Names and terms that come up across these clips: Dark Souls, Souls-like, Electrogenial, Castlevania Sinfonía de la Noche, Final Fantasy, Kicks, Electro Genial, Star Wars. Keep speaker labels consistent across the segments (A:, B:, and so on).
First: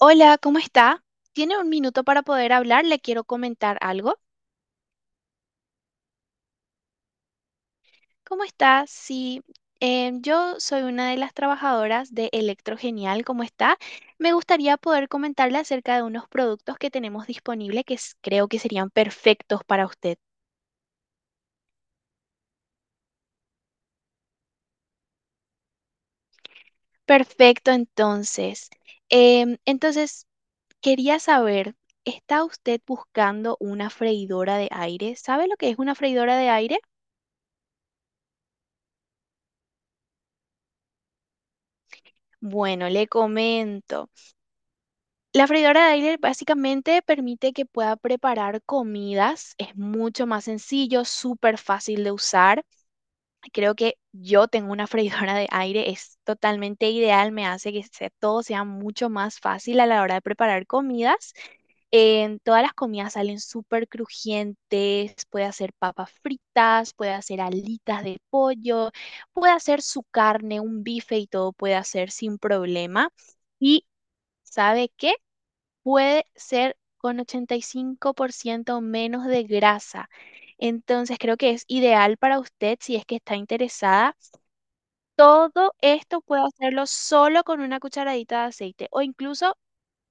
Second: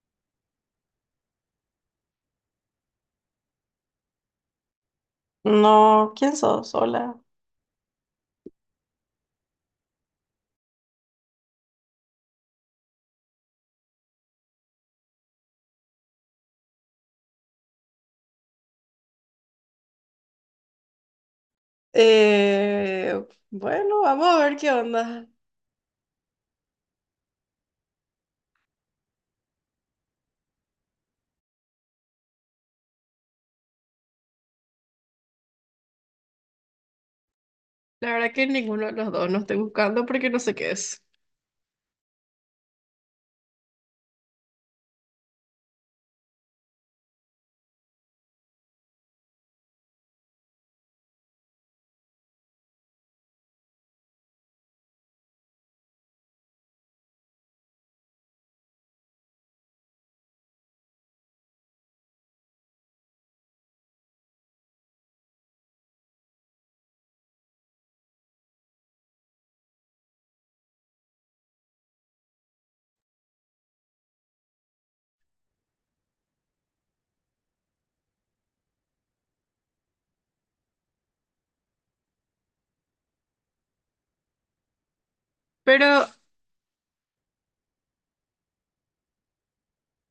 A: Hola, ¿cómo está? ¿Tiene un minuto para poder hablar? Le quiero comentar algo.
B: No, ¿quién sos? Hola.
A: ¿Cómo está? Sí, yo soy una de las trabajadoras de Electrogenial. ¿Cómo está? Me gustaría poder comentarle acerca de unos productos que tenemos disponibles que creo que serían perfectos para usted.
B: Eh, bueno, vamos a ver qué onda.
A: Perfecto, entonces. Entonces, quería saber, ¿está usted buscando una freidora de aire? ¿Sabe lo que es una freidora de aire?
B: La verdad que ninguno de los dos no estoy buscando porque no sé qué es.
A: Bueno, le comento. La freidora de aire básicamente permite que pueda preparar comidas. Es mucho más sencillo, súper fácil de usar. Creo que yo tengo una freidora de aire, es totalmente ideal, me hace que todo sea mucho más fácil a la hora de preparar comidas. En todas las comidas salen súper crujientes, puede hacer papas fritas, puede hacer alitas de pollo, puede hacer su carne, un bife y todo puede hacer sin problema. ¿Y sabe qué? Puede ser con 85% menos de grasa. Entonces creo que es ideal para usted si es que está interesada. Todo
B: Pero,
A: esto puede hacerlo solo con una cucharadita de aceite o incluso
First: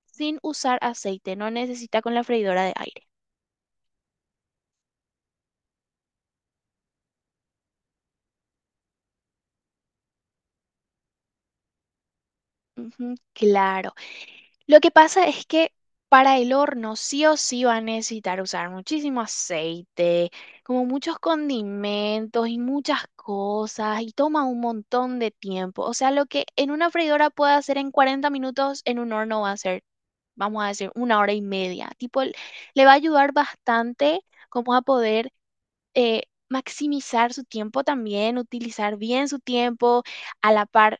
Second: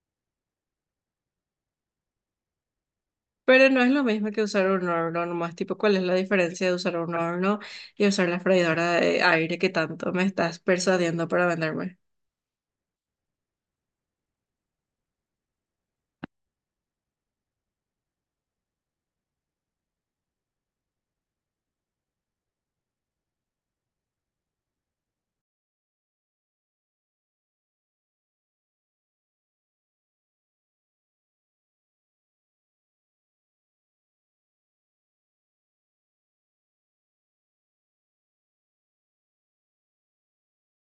A: sin usar aceite. No necesita con la freidora de aire.
B: pero no es lo mismo que usar un horno nomás. Tipo, ¿cuál es la diferencia de usar un horno y usar la freidora de aire que tanto me estás persuadiendo para venderme?
A: Ujú, claro. Lo que pasa es que para el horno sí o sí va a necesitar usar muchísimo aceite, como muchos condimentos y muchas cosas, y toma un montón de tiempo. O sea, lo que en una freidora puede hacer en 40 minutos, en un horno va a ser, vamos a decir, una hora y media. Tipo, le va a ayudar bastante como a poder eh, maximizar su tiempo también, utilizar bien su tiempo a la par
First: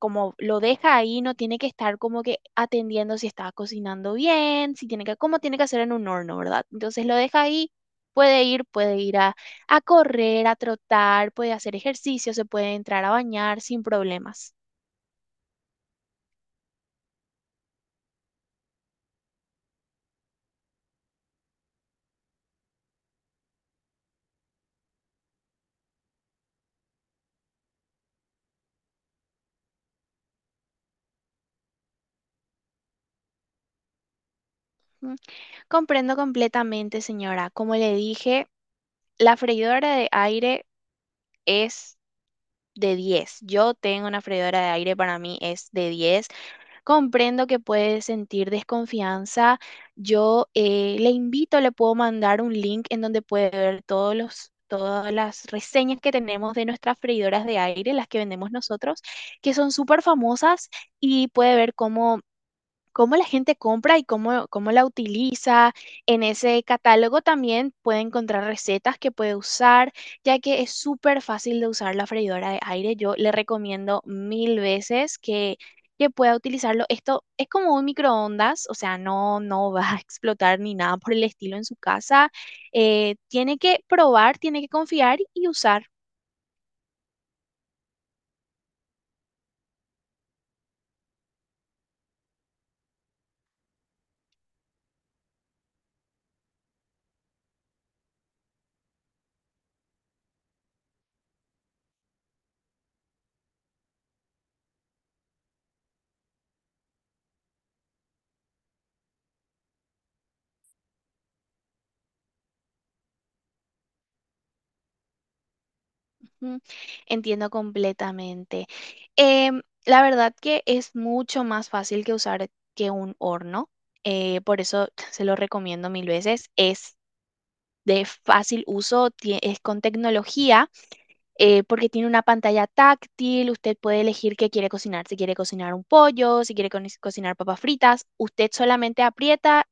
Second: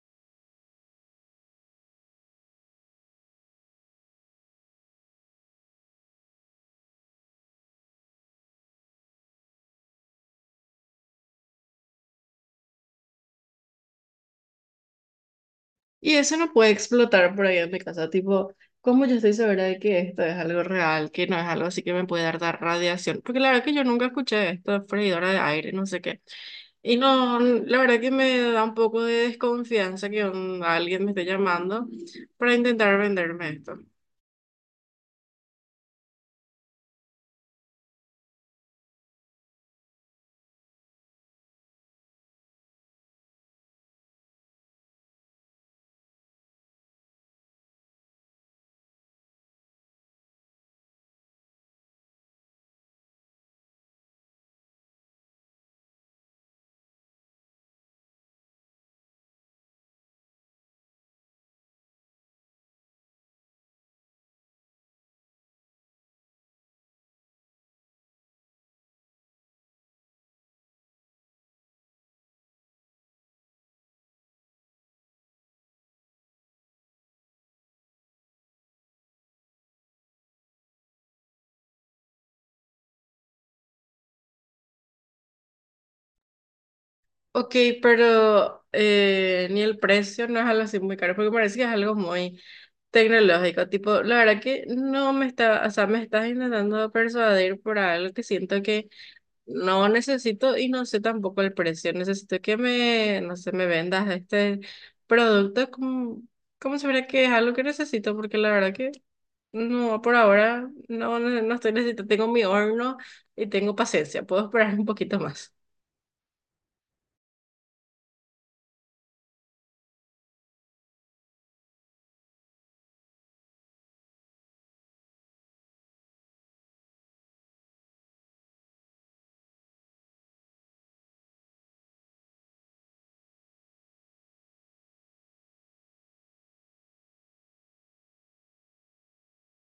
A: como lo deja ahí, no tiene que estar como que atendiendo si está cocinando bien, si tiene que, como tiene que hacer en un horno, ¿verdad? Entonces lo deja ahí, puede ir a correr, a trotar, puede hacer ejercicio, se puede entrar a bañar sin problemas.
B: Y eso no puede explotar por ahí en mi casa. Tipo, ¿cómo yo estoy segura de que esto es algo real, que no es algo así que me puede dar radiación? Porque la verdad que yo nunca escuché esto de freidora de aire, no sé qué. Y no, la verdad que me da un poco de desconfianza que alguien me esté llamando para intentar venderme esto.
A: Mm, Comprendo completamente, señora. Como le dije, la freidora de aire es de diez. Yo tengo una freidora de aire, para mí es de diez. Comprendo que puede sentir desconfianza. Yo le invito, le puedo mandar un link en donde puede ver todas las reseñas que tenemos de nuestras freidoras de aire, las que vendemos nosotros, que son súper famosas y puede ver cómo la gente compra y cómo la utiliza. En ese catálogo también puede encontrar recetas que puede usar, ya que es súper fácil de usar la freidora de aire. Yo le recomiendo mil veces que pueda utilizarlo. Esto es como un microondas, o sea, no, no va a explotar ni nada por el estilo en su casa. Tiene que probar, tiene que confiar y usar.
B: Ok, pero ni el precio no es algo así muy caro, porque parece que es algo muy tecnológico. Tipo, la verdad que no me está, o sea, me estás intentando persuadir por algo que siento que no necesito y no sé tampoco el precio. Necesito que me, no sé, me vendas este producto como, como si fuera que es algo que necesito, porque la verdad que no, por ahora no, no estoy necesitando. Tengo mi horno y tengo paciencia. Puedo esperar un poquito más.
A: Mm, Entiendo completamente. La verdad que es mucho más fácil que usar que un horno, por eso se lo recomiendo mil veces. Es de fácil uso, es con tecnología, porque tiene una pantalla táctil, usted puede elegir qué quiere cocinar, si quiere cocinar un pollo, si quiere cocinar papas fritas, usted solamente aprieta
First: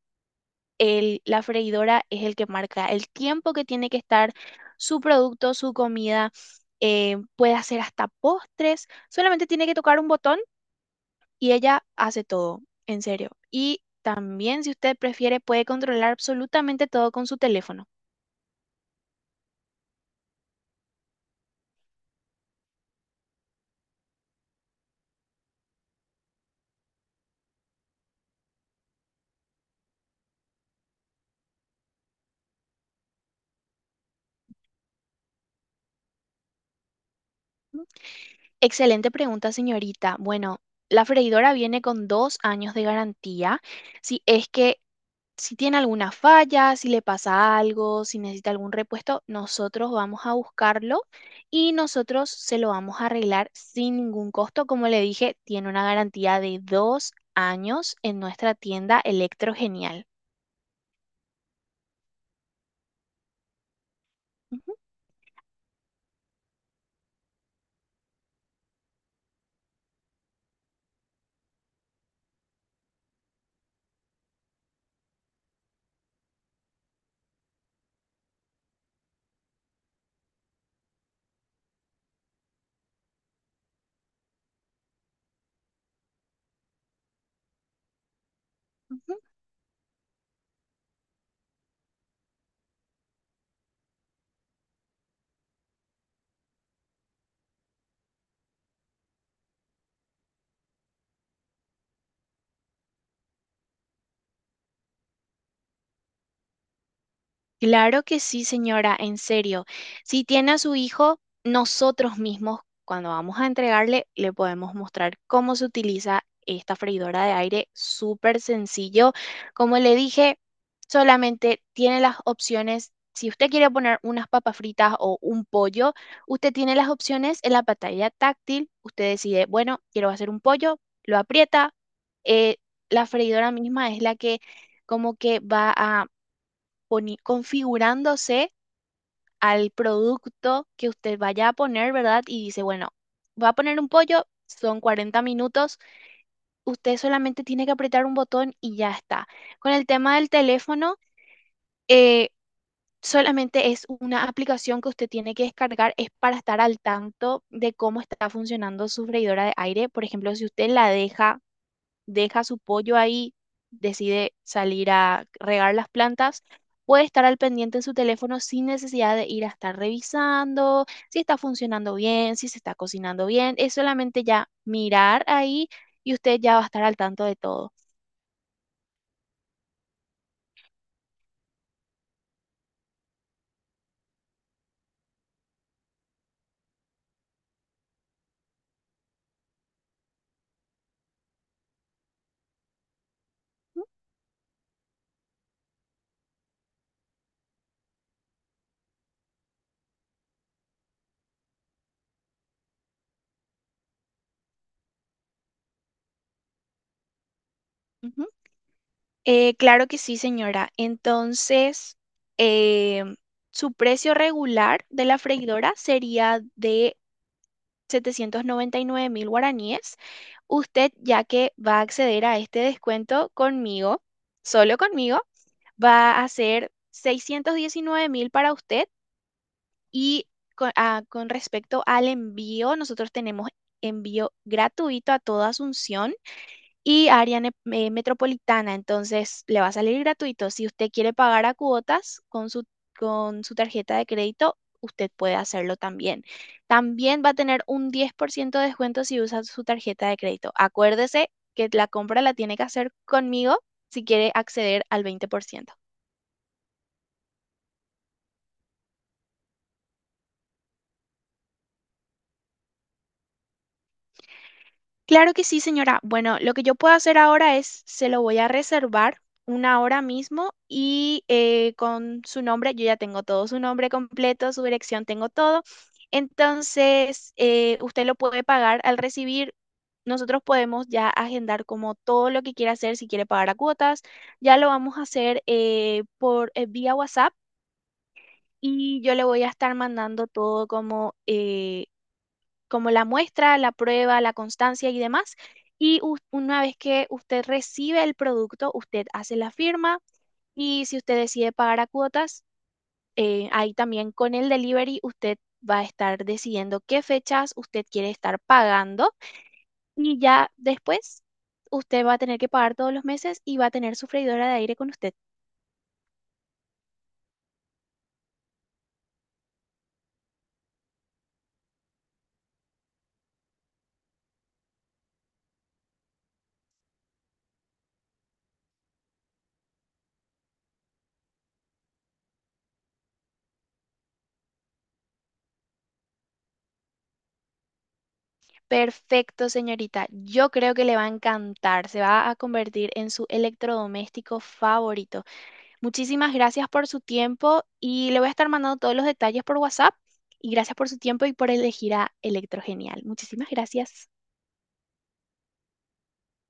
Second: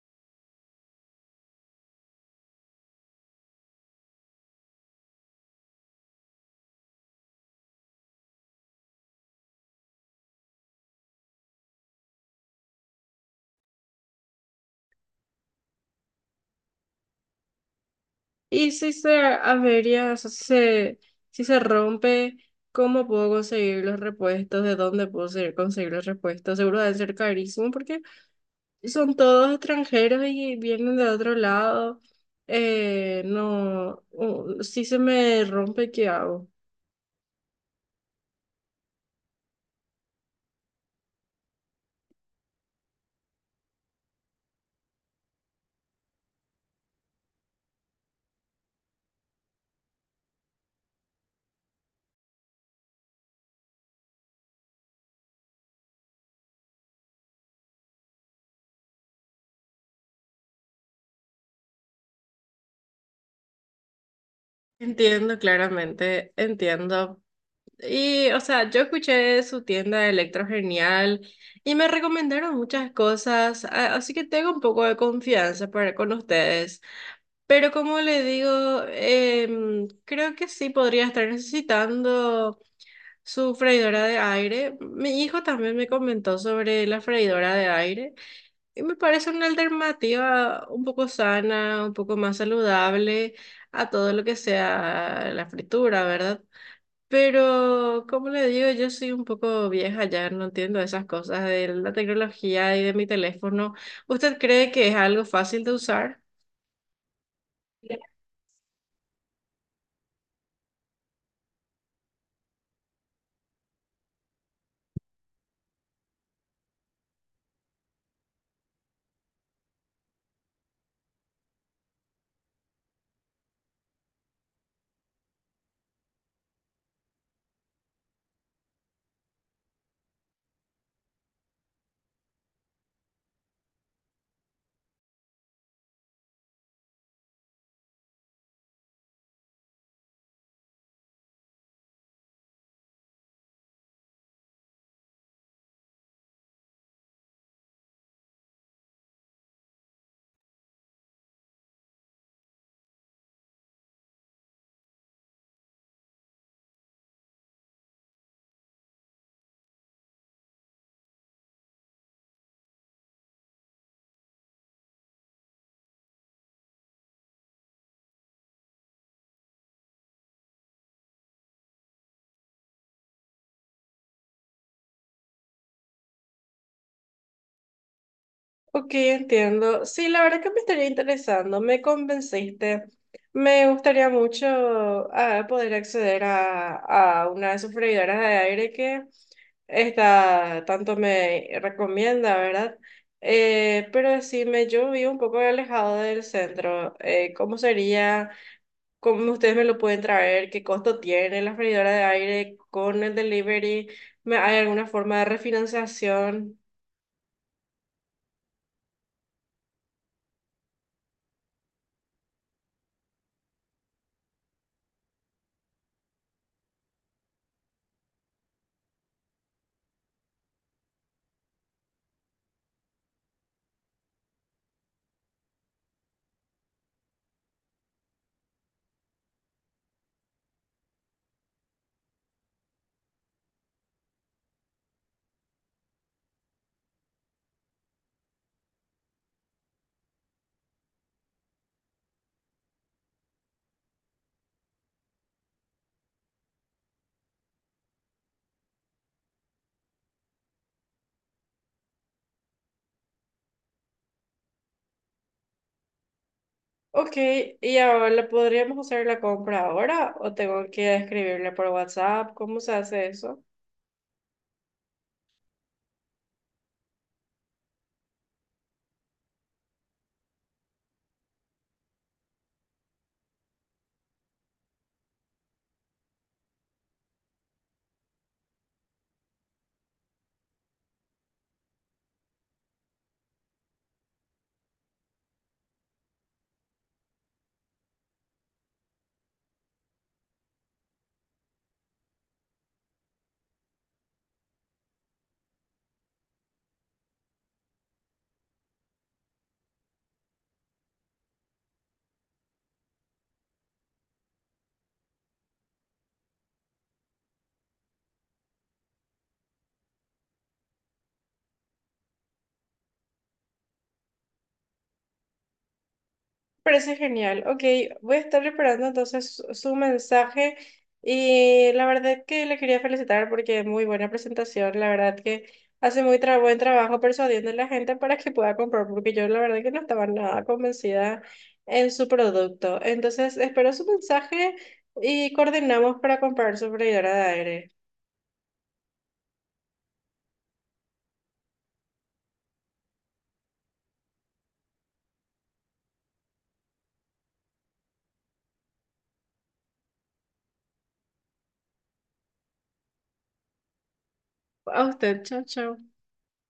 A: la freidora es el que marca el tiempo que tiene que estar su producto, su comida, puede hacer hasta postres, solamente tiene que tocar un botón y ella hace todo, en serio. Y también, si usted prefiere, puede controlar absolutamente todo con su teléfono.
B: Y si se avería, o sea, si se rompe, ¿cómo puedo conseguir los repuestos? ¿De dónde puedo conseguir los repuestos? Seguro deben ser carísimos porque son todos extranjeros y vienen de otro lado. No, si se me rompe, ¿qué hago?
A: Excelente pregunta, señorita. Bueno, la freidora viene con 2 años de garantía. Si es que si tiene alguna falla, si le pasa algo, si necesita algún repuesto, nosotros vamos a buscarlo y nosotros se lo vamos a arreglar sin ningún costo. Como le dije, tiene una garantía de 2 años en nuestra tienda Electro Genial. Ujú.
B: Entiendo claramente, entiendo. Y, o sea, yo escuché su tienda de Electro Genial y me recomendaron muchas cosas, así que tengo un poco de confianza para con ustedes. Pero como le digo, creo que sí podría estar necesitando su freidora de aire. Mi hijo también me comentó sobre la freidora de aire y me
A: Ujú.
B: parece una alternativa un poco sana, un poco más saludable a todo lo que sea la fritura, ¿verdad? Pero, como le digo, yo soy un poco vieja ya, no entiendo esas cosas de la tecnología y de mi teléfono. ¿Usted cree que es algo fácil de usar?
A: Claro que sí, señora, en serio. Si tiene a su hijo, nosotros mismos, cuando vamos a entregarle, le podemos mostrar cómo se utiliza esta freidora de aire, súper sencillo. Como le dije, solamente tiene las opciones. Si usted quiere poner unas papas fritas o un pollo, usted tiene las opciones en la pantalla táctil. Usted decide, bueno, quiero hacer un pollo, lo aprieta. eh, la freidora misma es la que como que va a configurándose al producto que usted vaya a poner, ¿verdad? Y dice, bueno, va a poner un pollo, son 40 minutos, usted solamente tiene que apretar un botón y ya está. Con el tema del teléfono, eh, solamente es una aplicación que usted tiene que descargar, es para estar al tanto de cómo está funcionando su freidora de aire. Por ejemplo, si usted la deja su pollo ahí, decide salir a regar las plantas, puede estar al pendiente en su teléfono sin necesidad de ir a estar revisando si está funcionando bien, si se está cocinando bien. Es solamente ya mirar ahí y usted ya va a estar al tanto de todo.
B: Ok, entiendo. Sí, la verdad que me estaría interesando, me convenciste. Me gustaría mucho poder a una de sus freidoras de aire que esta tanto me recomienda, ¿verdad?
A: ¿Mm?
B: Pero decime, yo vivo un poco alejado del centro. ¿Cómo sería? ¿Cómo ustedes me lo pueden traer, qué costo tiene la freidora de aire con el delivery, hay alguna forma de refinanciación?
A: Ujú. Claro que sí, señora. Entonces, eh, su precio regular de la freidora sería de 799.000 guaraníes. Usted, ya que va a acceder a este descuento conmigo, solo conmigo, va a ser 619.000 para usted y con respecto al envío, nosotros tenemos envío gratuito a toda Asunción y área metropolitana, entonces le va a salir gratuito. Si usted quiere pagar a cuotas con su tarjeta de crédito, usted puede hacerlo también. También va a tener un 10% de descuento si usa su tarjeta de crédito. Acuérdese que la compra la tiene que hacer conmigo si quiere acceder al 20%.
B: Ok, ¿y ahora podríamos hacer la compra ahora o tengo que escribirle por WhatsApp? ¿Cómo se hace eso?
A: Claro que sí, señora. Bueno, lo que yo puedo hacer ahora es, se lo voy a reservar una hora mismo y con su nombre, yo ya tengo todo, su nombre completo, su dirección, tengo todo. Entonces, usted lo puede pagar al recibir. Nosotros podemos ya agendar como todo lo que quiera hacer, si quiere pagar a cuotas, ya lo vamos a hacer por vía WhatsApp y yo le voy a estar mandando todo como la muestra, la prueba, la constancia y demás. Y una vez que usted recibe el producto, usted hace la firma y si usted decide pagar a cuotas, ahí también con el delivery usted va a estar decidiendo qué fechas usted quiere estar pagando y ya después usted va a tener que pagar todos los meses y va a tener su freidora de aire con usted.
B: Parece genial. Ok, voy a estar preparando entonces su mensaje y la verdad que le quería felicitar porque muy buena presentación. La verdad que hace muy buen trabajo persuadiendo a la gente para que pueda comprar porque yo la verdad que no estaba nada convencida en su producto. Entonces espero su mensaje y coordinamos para comprar su freidora de aire.
A: Perfecto, señorita. Yo creo que le va a encantar. Se va a convertir en su electrodoméstico favorito. Muchísimas gracias por su tiempo y le voy a estar mandando todos los detalles por WhatsApp. Y gracias por su tiempo y por elegir a Electrogenial. Muchísimas gracias.
B: A usted, chao, chao.